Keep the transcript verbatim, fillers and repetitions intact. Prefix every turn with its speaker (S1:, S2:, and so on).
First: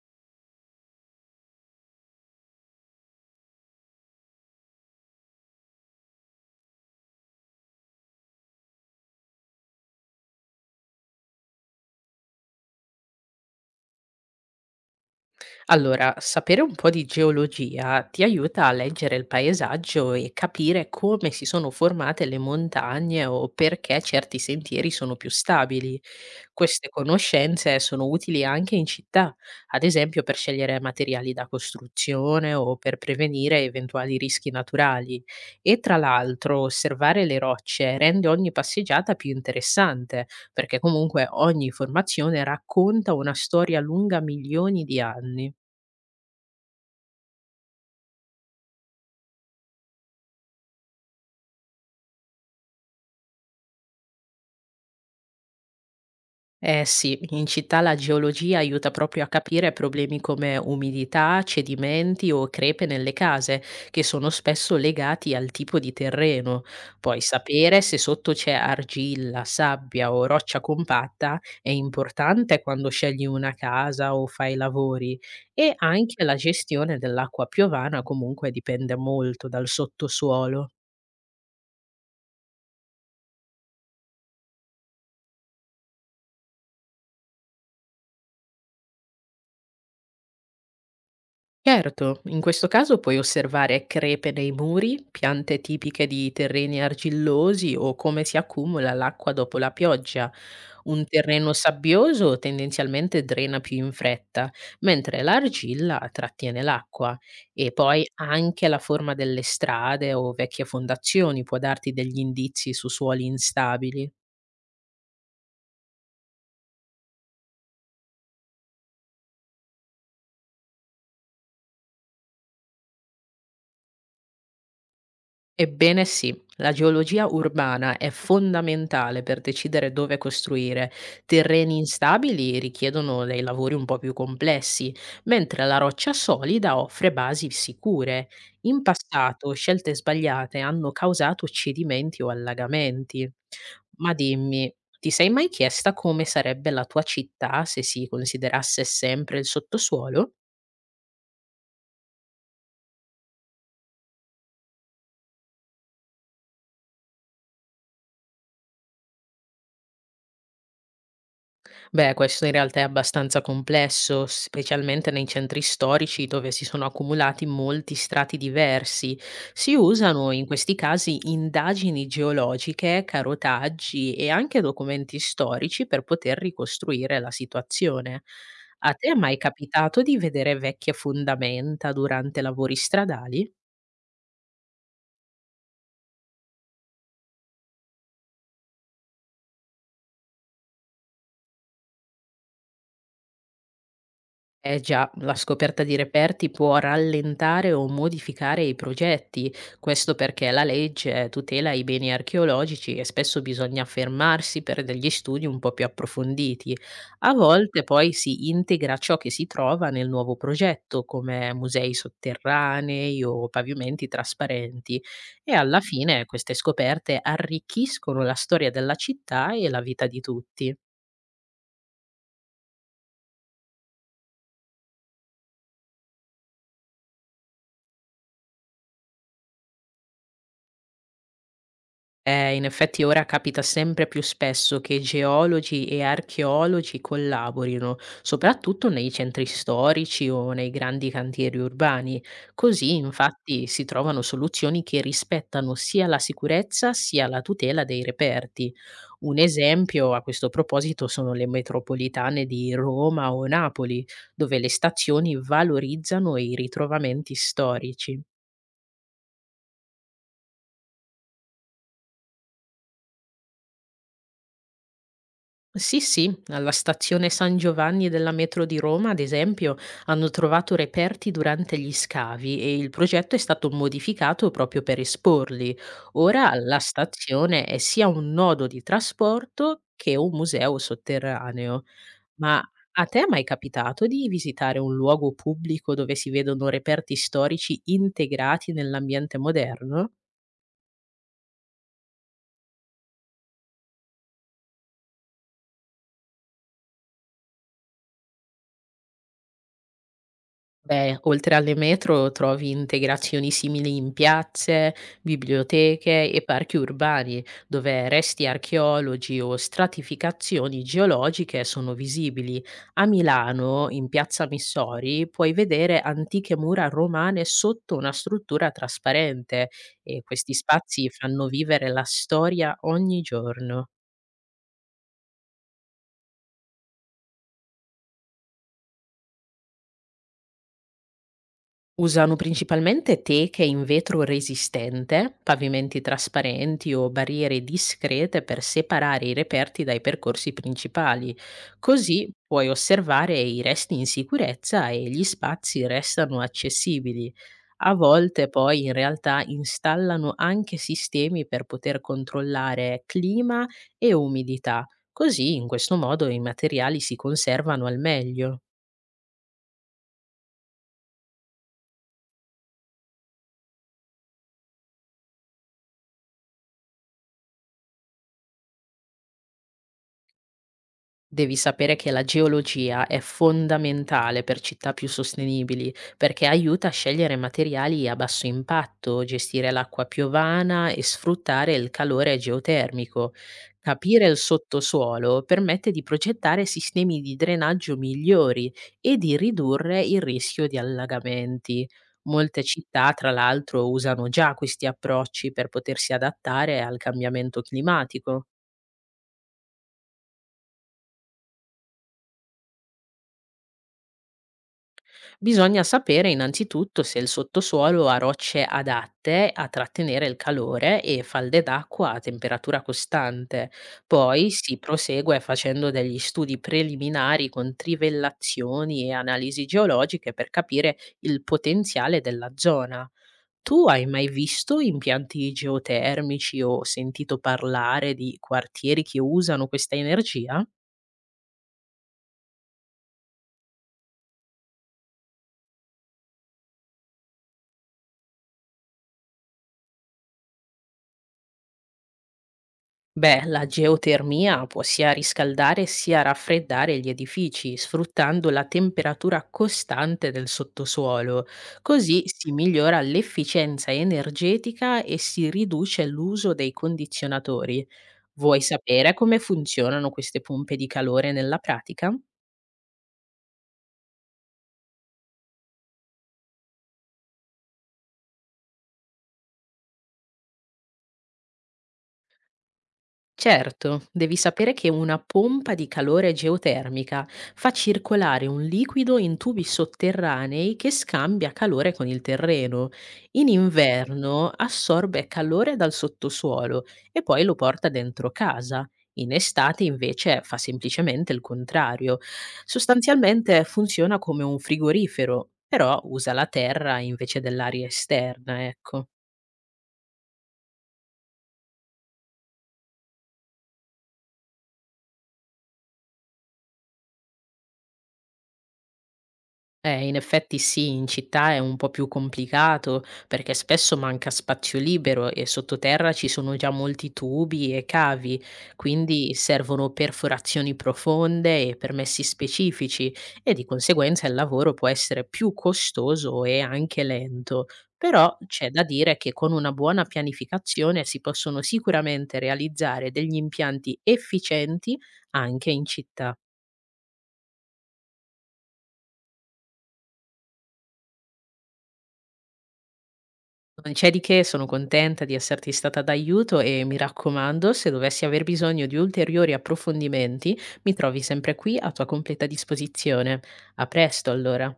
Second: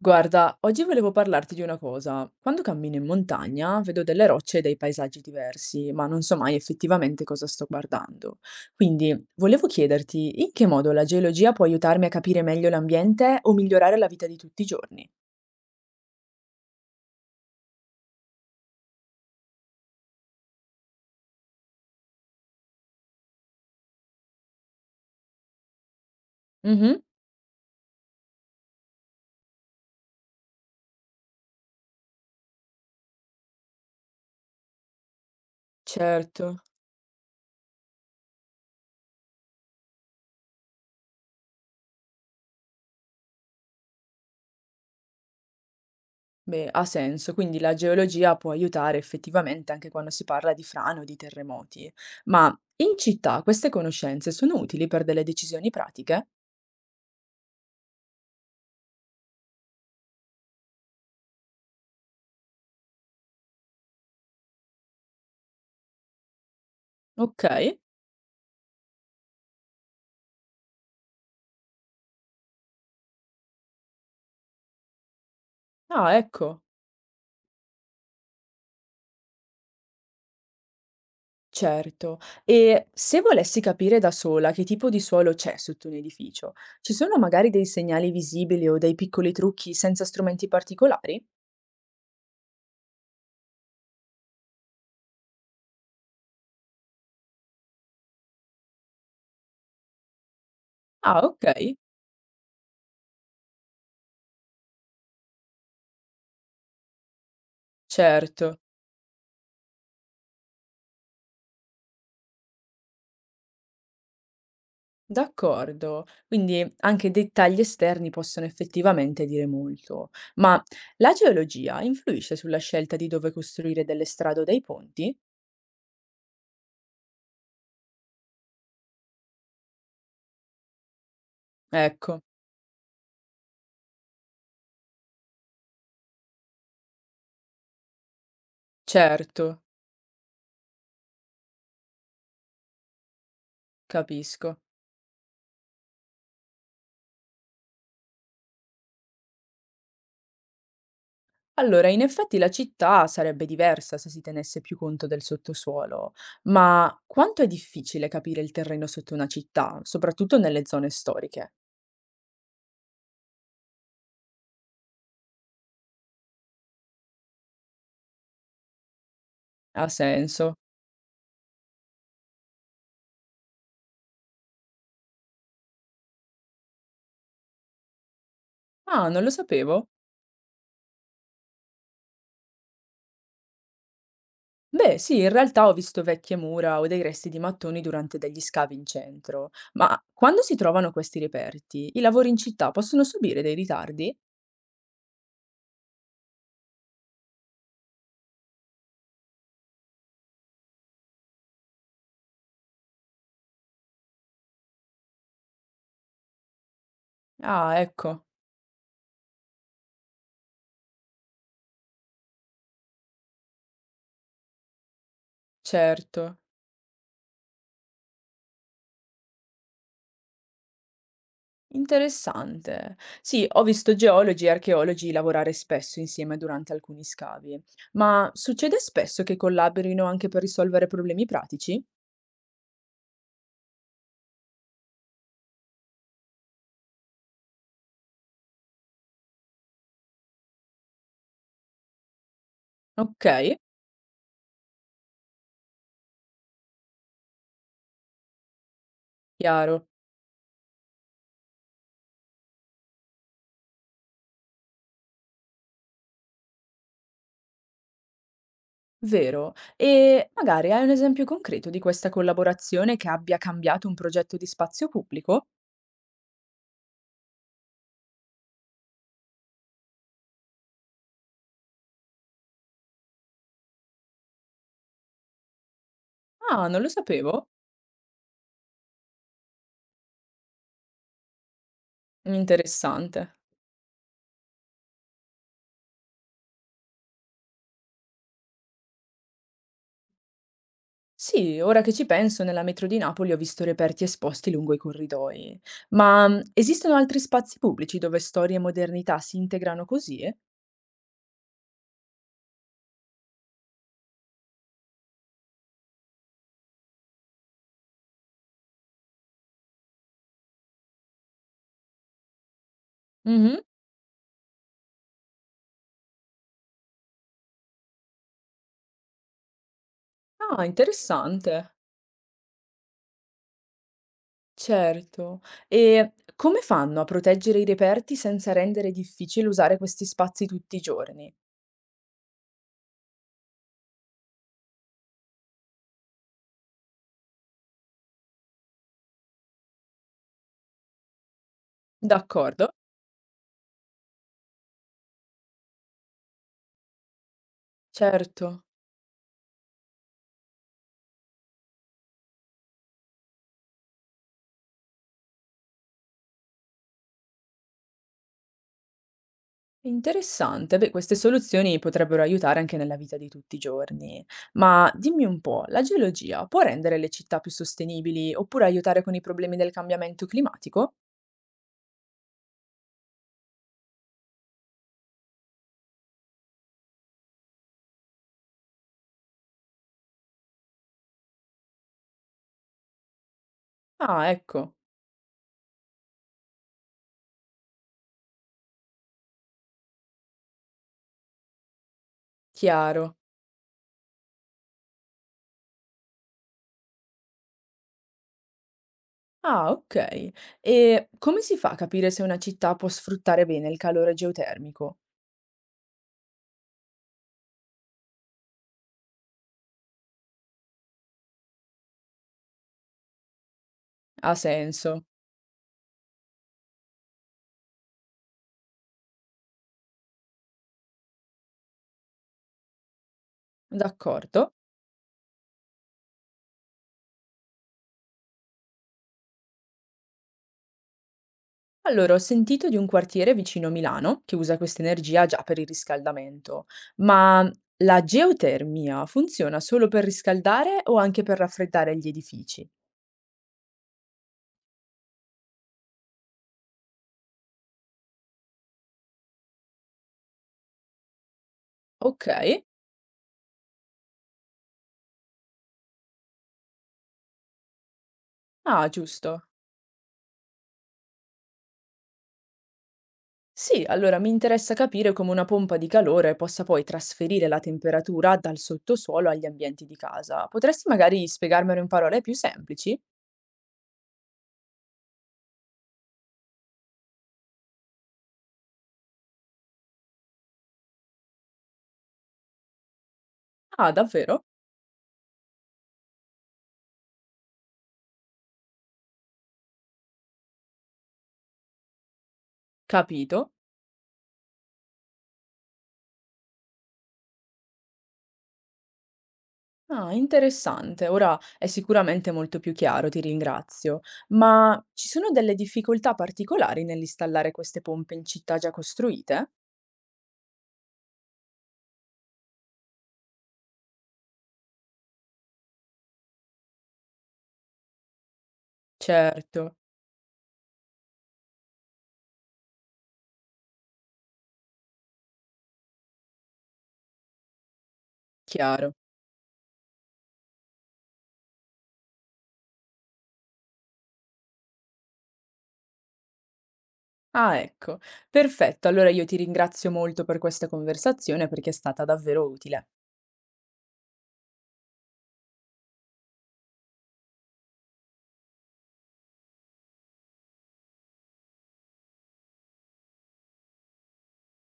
S1: Guarda, oggi volevo parlarti di una cosa. Quando cammino in montagna vedo delle rocce e dei paesaggi diversi, ma non so mai effettivamente cosa sto guardando. Quindi volevo chiederti in che modo la geologia può aiutarmi a capire meglio l'ambiente o migliorare la vita di tutti i giorni.
S2: Allora, sapere un po' di geologia ti aiuta a leggere il paesaggio e capire come si sono formate le montagne o perché certi sentieri sono più stabili. Queste
S1: Mhm,
S2: conoscenze sono utili anche in città, ad esempio per scegliere materiali da costruzione o per prevenire eventuali rischi naturali. E tra l'altro,
S1: certo.
S2: osservare le rocce rende ogni passeggiata più interessante, perché comunque ogni formazione racconta una storia lunga milioni di anni.
S1: Beh, ha senso, quindi la geologia può aiutare effettivamente anche quando si parla di frane o di terremoti. Ma in città queste conoscenze sono utili per delle decisioni pratiche?
S2: Eh sì, in città la geologia aiuta proprio a capire problemi come umidità, cedimenti o crepe nelle case, che sono spesso legati al tipo di terreno. Poi
S1: Ok.
S2: sapere se sotto c'è argilla, sabbia o roccia compatta è importante quando scegli una casa o fai lavori e
S1: Ah,
S2: anche la
S1: ecco.
S2: gestione dell'acqua piovana comunque dipende molto dal sottosuolo.
S1: Certo. E se volessi capire da sola che tipo di suolo c'è sotto un edificio, ci sono magari dei segnali visibili o dei piccoli trucchi senza strumenti particolari?
S2: Certo, in questo caso puoi osservare crepe nei muri, piante tipiche di terreni argillosi o come si accumula l'acqua dopo la pioggia. Un
S1: Ah, ok.
S2: terreno sabbioso tendenzialmente drena più in fretta, mentre l'argilla trattiene l'acqua. E poi
S1: Certo.
S2: anche la forma delle strade o vecchie fondazioni può darti degli indizi su suoli instabili.
S1: D'accordo. Quindi anche dettagli esterni possono effettivamente dire molto. Ma la geologia influisce sulla scelta di dove costruire delle strade o dei ponti?
S2: Ebbene sì, la geologia urbana è fondamentale per decidere dove costruire. Terreni
S1: Ecco,
S2: instabili richiedono dei lavori un po' più complessi, mentre la roccia solida offre basi sicure. In
S1: certo,
S2: passato scelte sbagliate hanno causato cedimenti o allagamenti. Ma
S1: capisco.
S2: dimmi, ti sei mai chiesta come sarebbe la tua città se si considerasse sempre il sottosuolo?
S1: Allora, in effetti la città sarebbe diversa se si tenesse più conto del sottosuolo, ma quanto è difficile capire il terreno sotto una città, soprattutto nelle zone storiche?
S2: Beh, questo in realtà è abbastanza complesso, specialmente nei centri storici dove si sono accumulati molti strati diversi. Si
S1: Ha
S2: usano in
S1: senso?
S2: questi casi indagini geologiche, carotaggi e anche documenti storici per poter ricostruire la situazione. A te
S1: Ah,
S2: è
S1: non lo
S2: mai
S1: sapevo.
S2: capitato di vedere vecchie fondamenta durante lavori stradali?
S1: Beh, sì, in realtà ho visto vecchie mura o dei resti di mattoni durante degli scavi in centro, ma quando si trovano questi reperti, i lavori in città possono subire dei ritardi?
S2: Eh già, la scoperta di reperti può rallentare o modificare i progetti, questo perché la legge tutela i beni archeologici e spesso bisogna fermarsi per degli studi un po' più approfonditi. A
S1: Ah,
S2: volte poi
S1: ecco,
S2: si integra ciò che si trova nel nuovo progetto, come musei sotterranei o pavimenti trasparenti, e alla fine
S1: certo.
S2: queste scoperte arricchiscono la storia della città e la vita di tutti.
S1: Interessante. Sì, ho visto geologi e archeologi lavorare spesso insieme durante alcuni scavi, ma succede spesso che collaborino anche per risolvere problemi pratici?
S2: Eh, in effetti ora capita sempre più spesso che geologi e archeologi collaborino, soprattutto nei centri storici o nei grandi cantieri urbani. Così,
S1: Ok,
S2: infatti, si trovano soluzioni che rispettano sia la sicurezza sia la tutela dei reperti. Un
S1: chiaro,
S2: esempio a questo proposito sono le metropolitane di Roma o Napoli, dove le stazioni valorizzano i ritrovamenti storici.
S1: vero. E magari hai un esempio concreto di questa collaborazione che abbia cambiato un progetto di spazio pubblico?
S2: Sì, sì, alla stazione San Giovanni della metro di Roma, ad esempio, hanno trovato reperti durante gli scavi e il progetto è stato modificato proprio per esporli. Ora
S1: Ah,
S2: la
S1: non lo sapevo.
S2: stazione è sia un nodo di trasporto che un museo sotterraneo. Ma a te è
S1: Interessante.
S2: mai capitato di visitare un luogo pubblico dove si vedono reperti storici integrati nell'ambiente moderno?
S1: Sì, ora che ci penso, nella metro di Napoli ho visto reperti esposti lungo i corridoi. Ma mm, esistono altri spazi pubblici dove storia e modernità si integrano così?
S2: Beh, oltre alle metro trovi integrazioni simili in piazze, biblioteche e parchi urbani, dove resti archeologi o stratificazioni geologiche sono visibili. A
S1: Mhm.
S2: Milano, in piazza Missori, puoi vedere antiche mura romane sotto una struttura trasparente e questi
S1: Ah,
S2: spazi fanno
S1: interessante.
S2: vivere la storia ogni giorno.
S1: Certo. E come fanno a proteggere i reperti senza rendere difficile usare questi spazi tutti i giorni?
S2: Usano principalmente teche in vetro resistente, pavimenti trasparenti o barriere discrete per separare i reperti dai percorsi principali. Così puoi
S1: D'accordo,
S2: osservare i resti in sicurezza e gli spazi restano accessibili. A volte
S1: certo.
S2: poi in realtà installano anche sistemi per poter controllare clima e umidità. Così in questo modo i materiali si conservano al meglio.
S1: Interessante. Beh, queste soluzioni potrebbero aiutare anche nella vita di tutti i giorni. Ma dimmi un po', la geologia può rendere le città più sostenibili oppure aiutare con i problemi del cambiamento climatico?
S2: Devi sapere che la geologia è fondamentale per città più sostenibili perché aiuta a scegliere materiali a basso impatto, gestire l'acqua piovana e sfruttare il calore geotermico. Capire
S1: Ah,
S2: il
S1: ecco,
S2: sottosuolo permette di progettare sistemi di drenaggio migliori e di ridurre il rischio di allagamenti. Molte città,
S1: chiaro.
S2: tra l'altro, usano già questi approcci per potersi adattare al cambiamento climatico.
S1: Ah, ok. E come si fa a capire se una città può sfruttare bene il calore geotermico?
S2: Bisogna sapere innanzitutto se il sottosuolo ha rocce adatte a trattenere il calore e falde d'acqua a temperatura costante.
S1: Ha
S2: Poi si
S1: senso.
S2: prosegue facendo degli studi preliminari con trivellazioni e analisi geologiche per capire il potenziale della zona. Tu hai mai
S1: D'accordo.
S2: visto impianti geotermici o sentito parlare di quartieri che usano questa energia?
S1: Allora, ho sentito di un quartiere vicino a Milano che usa questa energia già per il riscaldamento, ma la geotermia funziona solo per riscaldare o anche per raffreddare gli edifici?
S2: Beh, la geotermia può sia riscaldare sia raffreddare gli edifici, sfruttando la temperatura costante del sottosuolo. Così
S1: Ok,
S2: si migliora l'efficienza energetica e si riduce l'uso dei condizionatori. Vuoi
S1: ah,
S2: sapere come
S1: giusto.
S2: funzionano queste pompe di calore nella pratica?
S1: Sì, allora mi interessa capire come una pompa di calore possa poi trasferire la temperatura dal sottosuolo agli ambienti di casa. Potresti magari spiegarmelo in parole più semplici?
S2: Certo, devi sapere che una pompa di calore geotermica fa circolare un liquido in tubi sotterranei che scambia calore con il terreno. In
S1: Ah, davvero?
S2: inverno assorbe calore dal sottosuolo e poi lo porta dentro casa. In estate invece fa semplicemente il contrario.
S1: Capito.
S2: Sostanzialmente funziona come un frigorifero, però usa la terra invece dell'aria esterna, ecco.
S1: Ah, interessante. Ora è sicuramente molto più chiaro, ti ringrazio. Ma ci sono delle difficoltà particolari nell'installare queste pompe in città già costruite?
S2: Eh, in effetti sì, in città è un po' più complicato perché spesso manca spazio libero e sottoterra ci sono già molti tubi e cavi, quindi
S1: Certo,
S2: servono perforazioni profonde e permessi specifici e di conseguenza il lavoro può essere più costoso e anche lento. Però c'è da
S1: chiaro.
S2: dire che con una buona pianificazione si possono sicuramente realizzare degli impianti efficienti anche in città.
S1: Ah, ecco. Perfetto. Allora io ti ringrazio molto per questa conversazione perché è stata davvero utile.
S2: Non c'è di che, sono contenta di esserti stata d'aiuto e mi raccomando, se dovessi aver bisogno di ulteriori approfondimenti, mi trovi sempre qui a tua completa disposizione. A presto allora.